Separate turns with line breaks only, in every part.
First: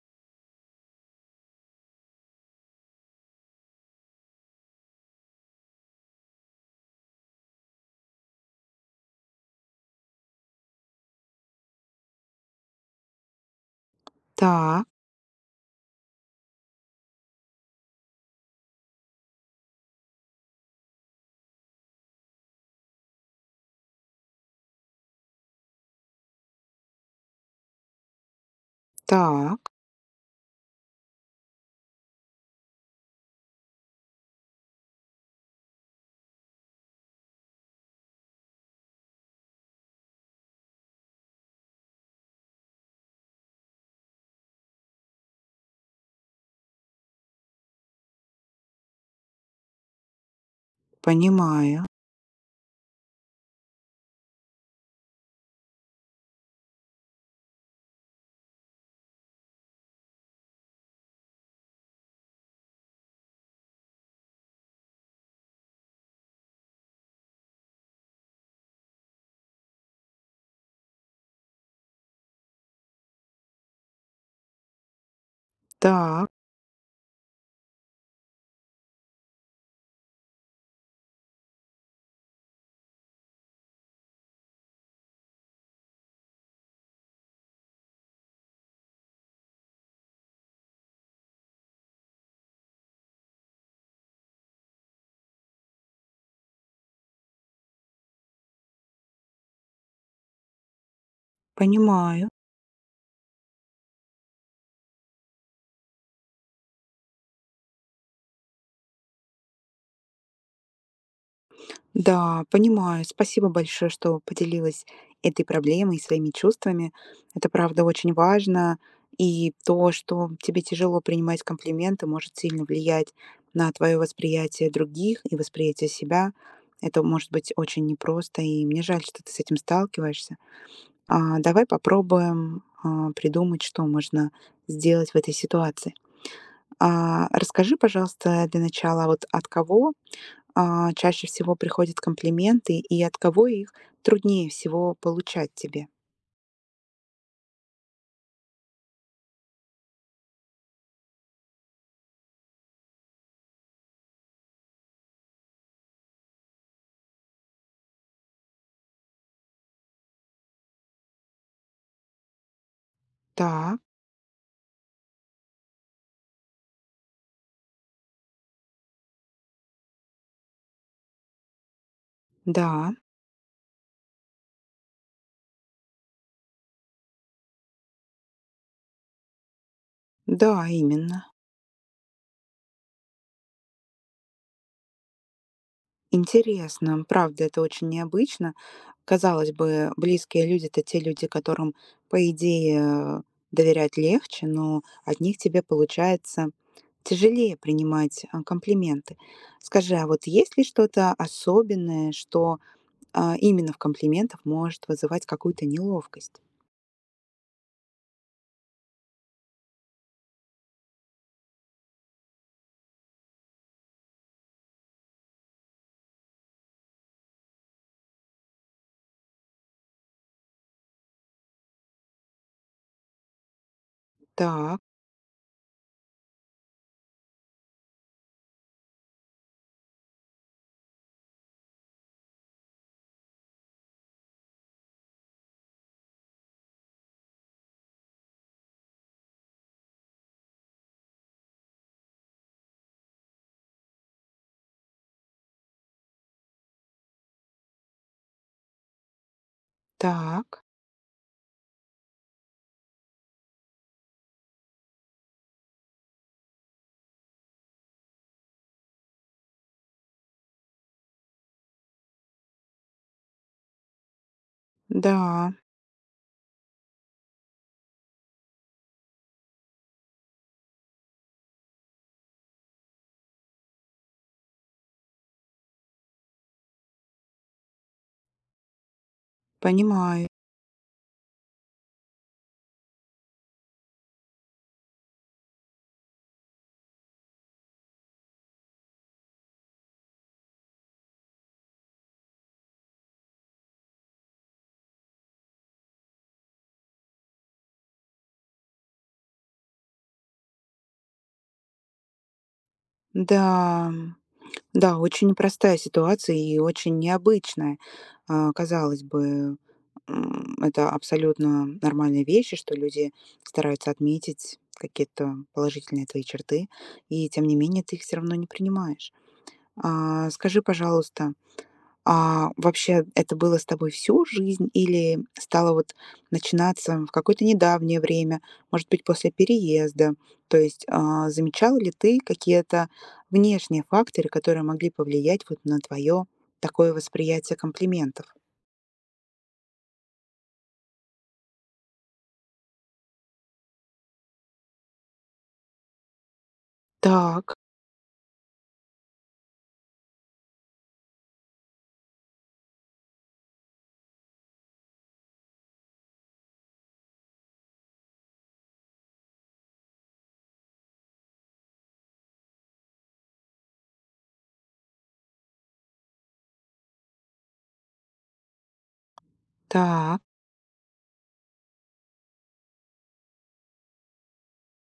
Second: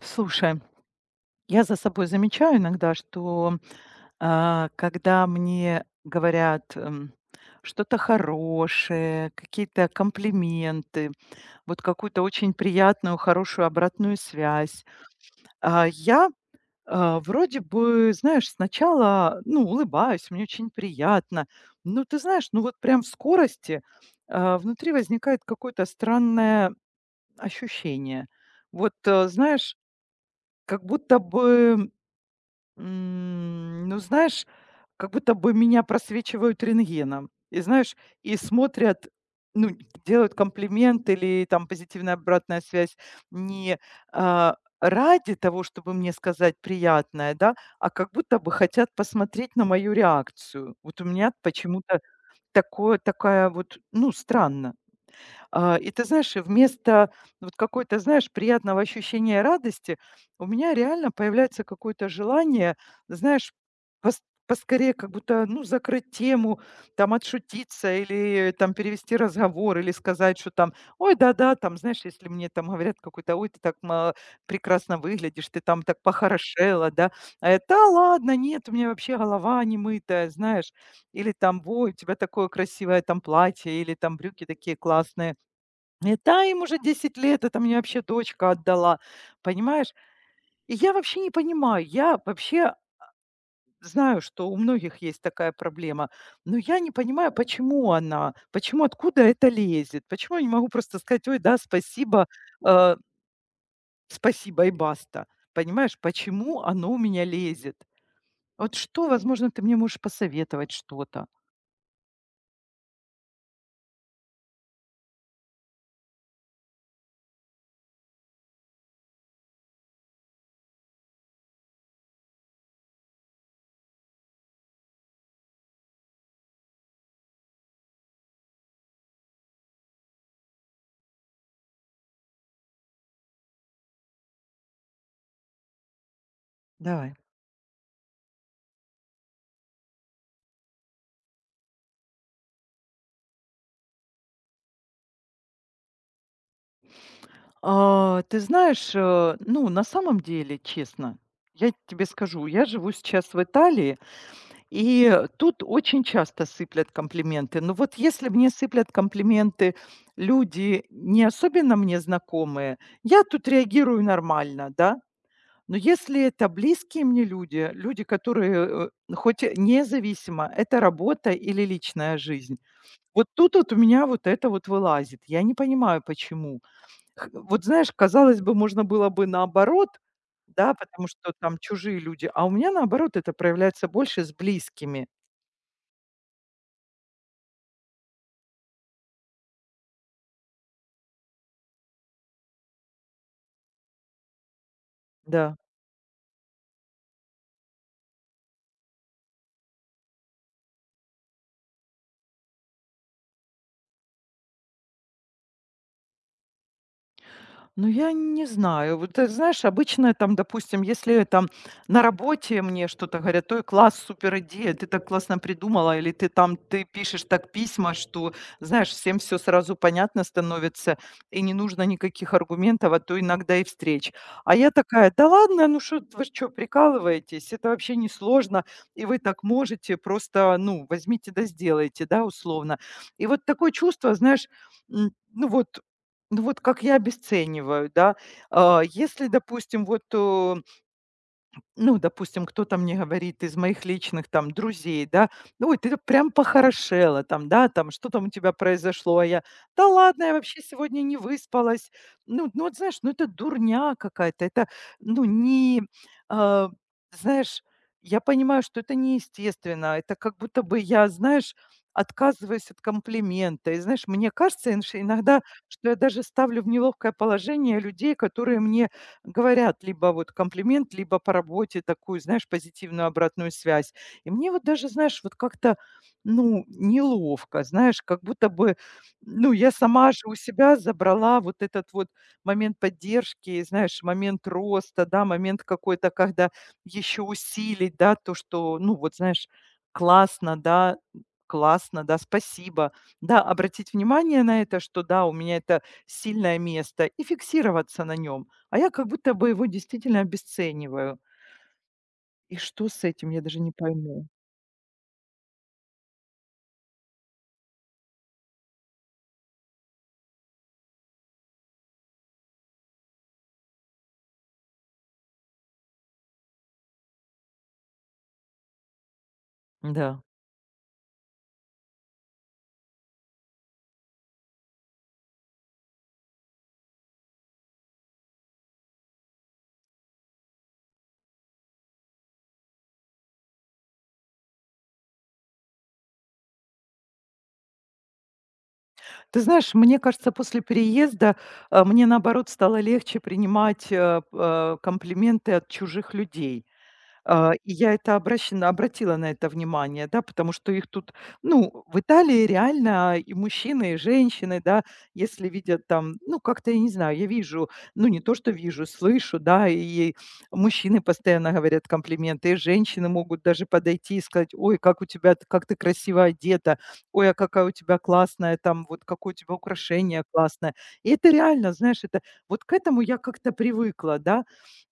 Слушай, я за собой замечаю иногда, что, когда мне говорят, что-то хорошее, какие-то комплименты, вот какую-то очень приятную, хорошую обратную связь,
Так,
я, вроде бы, знаешь, сначала, ну, улыбаюсь, мне очень приятно. Но ты знаешь, ну, вот прям в скорости, внутри возникает какое-то странное ощущение. Вот,
так,
знаешь, как будто бы ну, знаешь, как будто бы меня просвечивают рентгеном. И знаешь, и смотрят, ну, делают комплимент или там позитивная обратная связь не а, ради того, чтобы мне сказать приятное, да, а как будто бы хотят посмотреть на мою реакцию. Вот у меня
понимаю.
почему-то такое, такая вот, ну, странно. И ты знаешь, и вместо вот какой-то, знаешь, приятного ощущения радости, у меня реально появляется какое-то желание, знаешь, пос- поскорее как будто, ну, закрыть тему, там, отшутиться или там перевести разговор, или сказать, что там, ой, да-да, там, знаешь, если мне там говорят какой-то, ой, ты так прекрасно выглядишь, ты там так
Так,
похорошела, да, а это, да ладно, нет, у меня вообще голова не мытая, знаешь, или там, ой, у тебя такое красивое там платье, или там брюки такие классные, и да, им уже 10 лет, это мне вообще дочка отдала, понимаешь? И я вообще не понимаю, я вообще знаю, что у многих есть такая проблема, но я не понимаю, почему она, почему, откуда это лезет, почему я не могу просто сказать, ой, да, спасибо,
понимаю.
э, спасибо и баста, понимаешь, почему оно у меня лезет? Вот что, возможно, ты мне можешь посоветовать что-то?
Да, понимаю. Спасибо большое, что поделилась этой проблемой и своими чувствами. Это правда очень важно. И то, что тебе тяжело принимать комплименты, может сильно влиять на твое восприятие других и восприятие себя. Это может быть очень непросто, и мне жаль, что ты с этим сталкиваешься. Давай попробуем придумать, что можно сделать в этой ситуации.
Давай.
Расскажи, пожалуйста, для начала, вот от кого, чаще всего приходят комплименты и от кого их труднее всего получать тебе?
Ты знаешь, ну, на самом деле, честно, я тебе скажу, я живу сейчас в Италии, и тут очень часто сыплят комплименты. Но вот если мне сыплят комплименты люди, не особенно мне знакомые, я тут
Так,
реагирую нормально, да. Но если это близкие мне люди, люди, которые хоть и независимо, это работа или личная жизнь,
да,
вот тут вот у меня вот это вот вылазит. Я не понимаю, почему. Вот знаешь, казалось бы, можно было бы наоборот,
да,
да, потому
именно.
что там чужие люди, а у меня наоборот это проявляется больше с близкими.
Интересно, правда, это очень необычно. Казалось бы, близкие люди — это те люди, которым, по идее, доверять легче, но от них
Да.
тебе получается тяжелее принимать, комплименты. Скажи, а вот есть ли что-то особенное, что именно в комплиментах может вызывать какую-то неловкость.
Ну, я не знаю. Вот, ты знаешь, обычно там, допустим, если там на работе мне что-то говорят: «Ой, класс, супер идея, ты так классно придумала», или ты там ты пишешь так письма, что, знаешь, всем все сразу понятно становится, и не нужно никаких аргументов, а то иногда и встреч. А я
Так,
такая: «Да ладно, ну что, вы что, прикалываетесь? Это вообще не сложно и вы так можете, просто, ну, возьмите да сделайте», да, условно. И вот такое чувство, знаешь, ну вот как я обесцениваю, да. Если, допустим, вот, ну, допустим, кто-то мне говорит из моих личных там друзей, да, ой, ты прям похорошела там, да, там, что там у тебя произошло, а я, да ладно, я вообще
так,
сегодня не выспалась. Ну вот знаешь, ну это дурня какая-то, это, ну, не, а, знаешь, я понимаю, что это неестественно, это как будто бы я, знаешь, отказываюсь от комплимента. И знаешь, мне кажется иногда,
да,
что я даже ставлю в неловкое положение людей, которые мне говорят либо вот комплимент, либо по работе такую, знаешь, позитивную обратную связь. И мне вот даже, знаешь, вот как-то, ну, неловко, знаешь, как будто бы, ну, я сама же
понимаю.
у себя забрала вот этот вот момент поддержки, знаешь, момент роста, да, момент какой-то, когда еще усилить, да, то, что, ну, вот, знаешь, классно, да, классно, да, спасибо, да, обратить внимание на это, что да, у меня это сильное место и фиксироваться на нем. А я как будто бы его действительно обесцениваю. И что с этим, я даже не
Да,
пойму.
да, очень непростая ситуация и очень необычная. Казалось бы, это абсолютно нормальные вещи, что люди стараются отметить какие-то положительные твои черты, и тем не менее ты их все равно не принимаешь.
Да.
Скажи, пожалуйста, вообще это было с тобой всю жизнь или стало вот начинаться в какое-то недавнее время, может быть, после переезда? То есть, замечала ли ты какие-то внешние факторы, которые могли повлиять вот на твое такое восприятие комплиментов?
Ты знаешь, мне кажется, после переезда, мне, наоборот, стало легче принимать, комплименты от чужих людей. А,
Так,
и я это обращена обратила на это внимание, да, потому что их тут, ну, в Италии реально и мужчины, и женщины, да, если видят там, ну, как-то, я не знаю, я вижу, ну, не то, что вижу, слышу, да, и мужчины постоянно говорят комплименты, и женщины могут даже подойти и сказать, ой, как у тебя, как ты красиво одета, ой, а какая у тебя классная, там, вот какое у тебя
так,
украшение классное. И это реально, знаешь, это вот к этому я как-то привыкла, да,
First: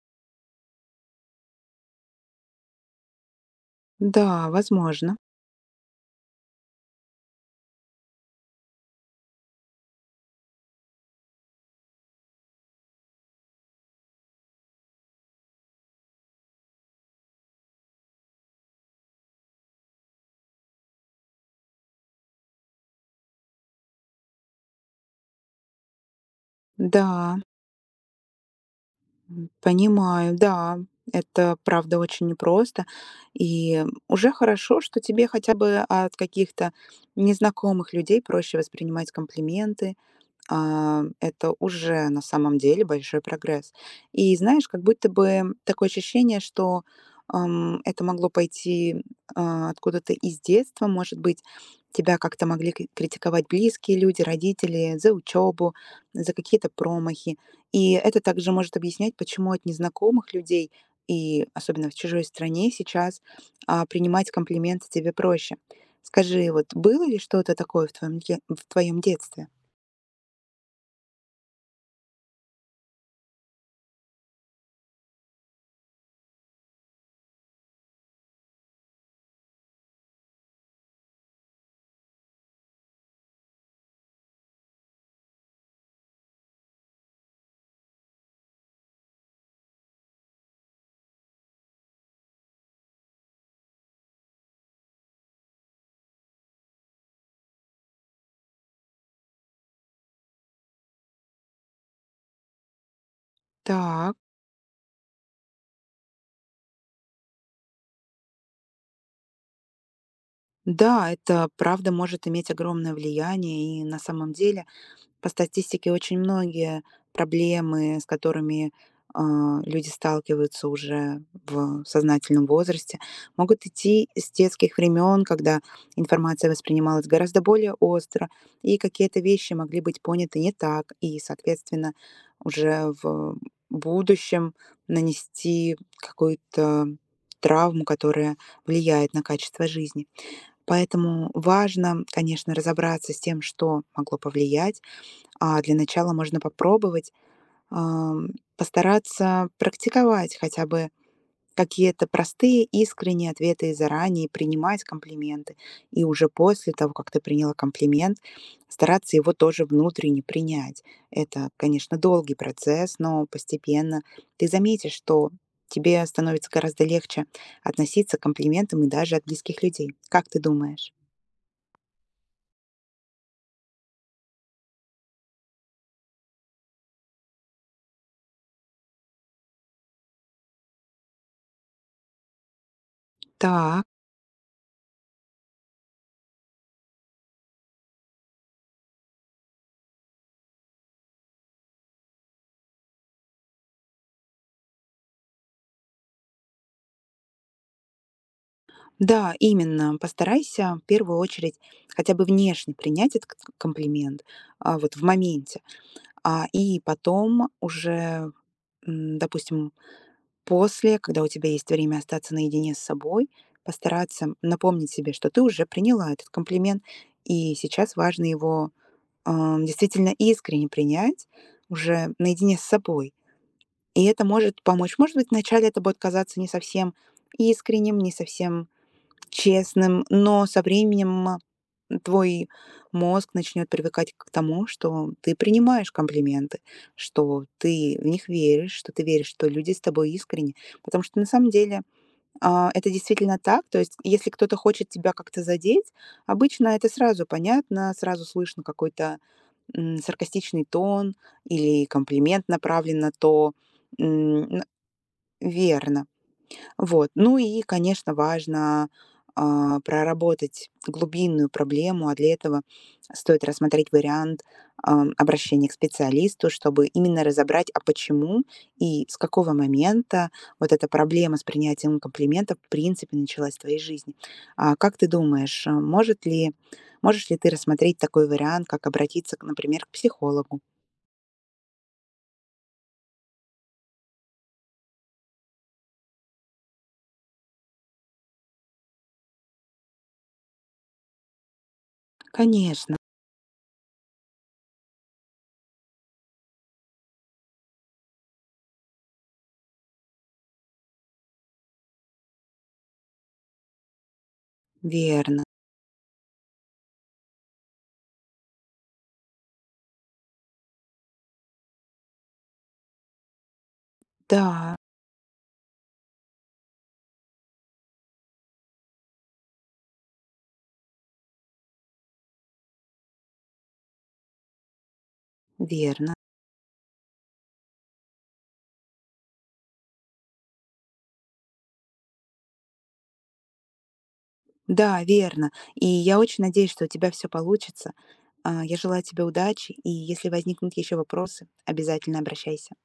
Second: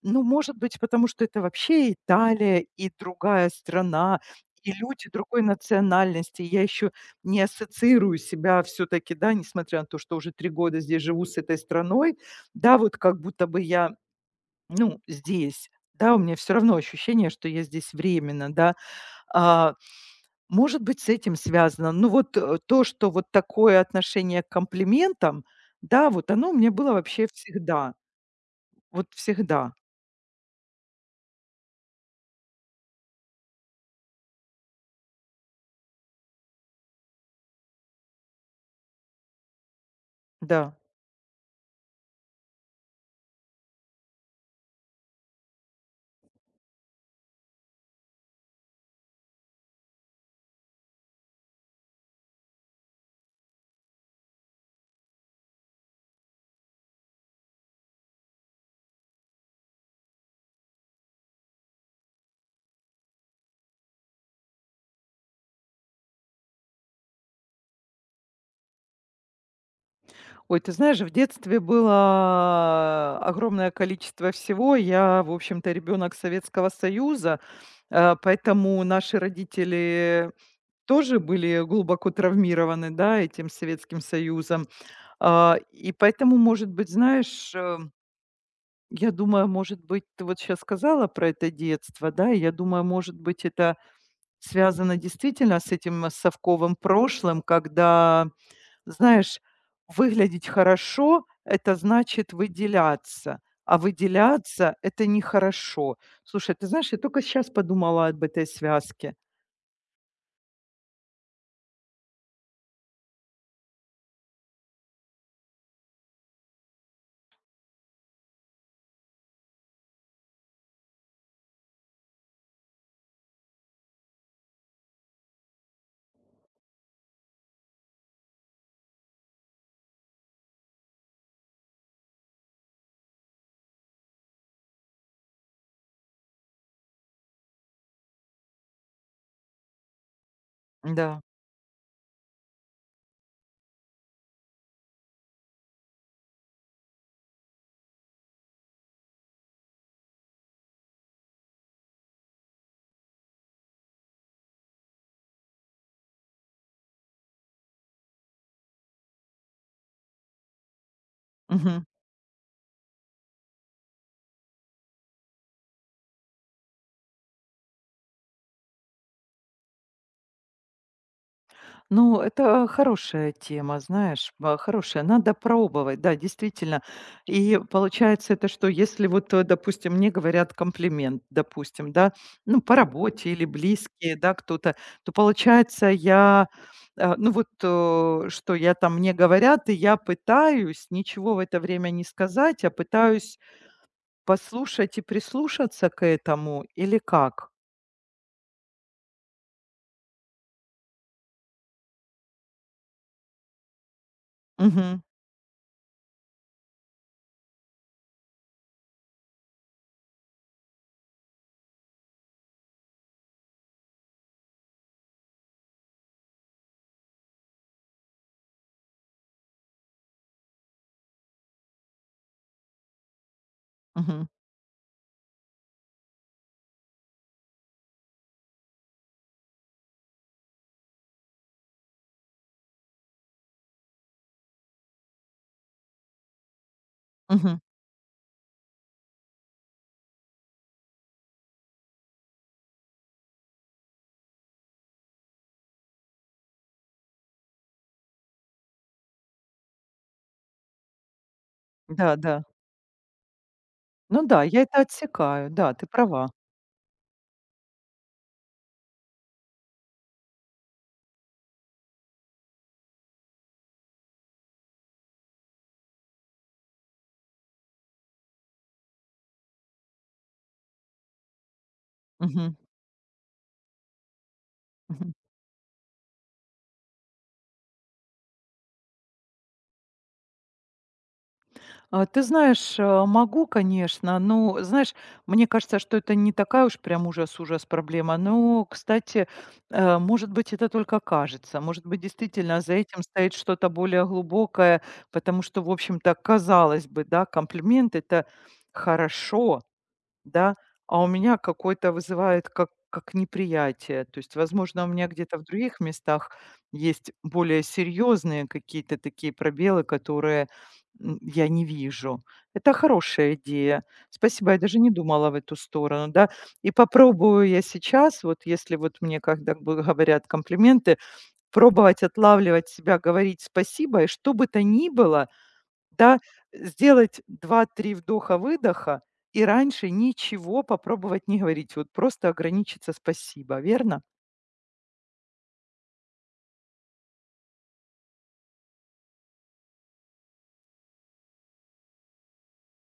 ну, может быть, потому что это вообще Италия и другая страна,
да,
и люди
возможно.
другой национальности. Я еще не ассоциирую себя все-таки, да, несмотря на то, что уже 3 года здесь живу с этой страной, да, вот как будто бы я, ну, здесь. Да, у меня все равно ощущение, что я здесь временно, да. А, может быть, с этим связано. Ну, вот то, что вот такое отношение к комплиментам, да, вот оно у меня было вообще
Да.
всегда. Вот
М,
всегда,
Понимаю, да, это правда очень непросто. И уже хорошо, что тебе хотя бы от каких-то незнакомых людей проще воспринимать комплименты,
да.
это уже на самом деле большой прогресс. И знаешь, как будто бы такое ощущение, что, это могло пойти, откуда-то из детства. Может быть, тебя как-то могли критиковать близкие люди, родители за учебу, за какие-то промахи. И это также может объяснять, почему от незнакомых людей, и особенно в чужой стране, сейчас, принимать комплименты тебе проще. Скажи, вот было ли что-то такое в твоем детстве?
Ой, ты знаешь, в детстве было огромное количество всего. Я, в общем-то, ребенок Советского Союза, поэтому наши родители тоже были глубоко травмированы, да, этим Советским Союзом. И поэтому, может быть, знаешь, я думаю, может быть, ты вот сейчас сказала про это детство, да, и я думаю, может быть, это связано действительно с этим совковым прошлым, когда знаешь, выглядеть хорошо — это значит выделяться, а
Так.
выделяться — это нехорошо. Слушай, ты знаешь, я только сейчас подумала об этой связке.
Да, это правда может иметь огромное влияние, и на самом деле по статистике очень многие проблемы, с которыми люди сталкиваются уже в сознательном возрасте, могут идти с детских времен, когда информация воспринималась гораздо более остро, и какие-то вещи могли быть поняты не так, и, соответственно, уже в будущем нанести какую-то травму, которая влияет на качество жизни.
Да.
Поэтому важно, конечно, разобраться с тем, что могло повлиять. А для начала можно попробовать ам, постараться практиковать хотя бы какие-то простые, искренние ответы и заранее принимать комплименты. И уже после того, как ты приняла комплимент, стараться его тоже внутренне принять. Это,
Мгм.
конечно, долгий процесс, но постепенно ты заметишь, что тебе становится гораздо легче относиться к комплиментам и даже от близких людей. Как ты думаешь?
Ну, это хорошая тема, знаешь, хорошая. Надо пробовать, да, действительно. И получается это, что если вот, допустим, мне говорят комплимент, допустим, да, ну, по работе или
Так,
близкие, да, кто-то, то получается я, ну, вот, что я там мне говорят, и я пытаюсь ничего в это время не сказать, а пытаюсь послушать и прислушаться к этому, или как?
да, именно. Постарайся в первую очередь хотя бы внешне принять этот комплимент вот
Угу,
в моменте, и потом уже, допустим, после, когда у тебя есть время остаться наедине с собой, постараться напомнить себе, что ты уже приняла этот комплимент, и сейчас важно его действительно искренне принять уже наедине с собой. И это
угу,
может помочь. Может быть, вначале это будет казаться не совсем искренним, не совсем честным, но со временем, твой мозг начнет привыкать к тому, что ты принимаешь комплименты, что
угу.
ты в них веришь, что ты веришь, что люди с тобой искренни. Потому что на самом деле, это действительно так. То есть если кто-то хочет тебя как-то задеть, обычно это сразу понятно, сразу слышно какой-то, саркастичный тон или
Да,
комплимент
да.
направлен на то,
Ну да,
м, н
я это отсекаю. Да, ты
верно.
права.
Вот. Ну и, конечно, важно проработать глубинную проблему, а для этого стоит рассмотреть вариант обращения к специалисту, чтобы именно разобрать, а почему и с какого момента вот эта проблема с принятием
Мгм.
комплиментов в принципе началась в твоей жизни. А как ты
Мгм.
думаешь, можешь ли ты рассмотреть такой вариант, как обратиться, к, например, к психологу?
Ты знаешь, могу, конечно, но, знаешь, мне кажется, что это не такая уж прям ужас-ужас проблема. Но, кстати, может быть, это только кажется. Может быть, действительно за
Конечно,
этим стоит что-то более глубокое, потому что, в общем-то, казалось бы, да, комплимент это хорошо, да, а у меня какой-то вызывает как неприятие. То есть, возможно, у меня где-то
верно.
в других местах есть более серьезные какие-то такие пробелы, которые, я не вижу. Это хорошая идея. Спасибо, я
Да,
даже не думала в эту сторону, да. И попробую я сейчас, вот если вот мне когда бы говорят комплименты, пробовать отлавливать себя, говорить спасибо, и что бы то ни было,
верно.
да, сделать два-три вдоха-выдоха и раньше ничего попробовать не говорить. Вот просто ограничиться «спасибо», верно?
Да, верно. И я очень надеюсь, что у тебя все получится. Я желаю тебе удачи, и если возникнут еще вопросы, обязательно обращайся.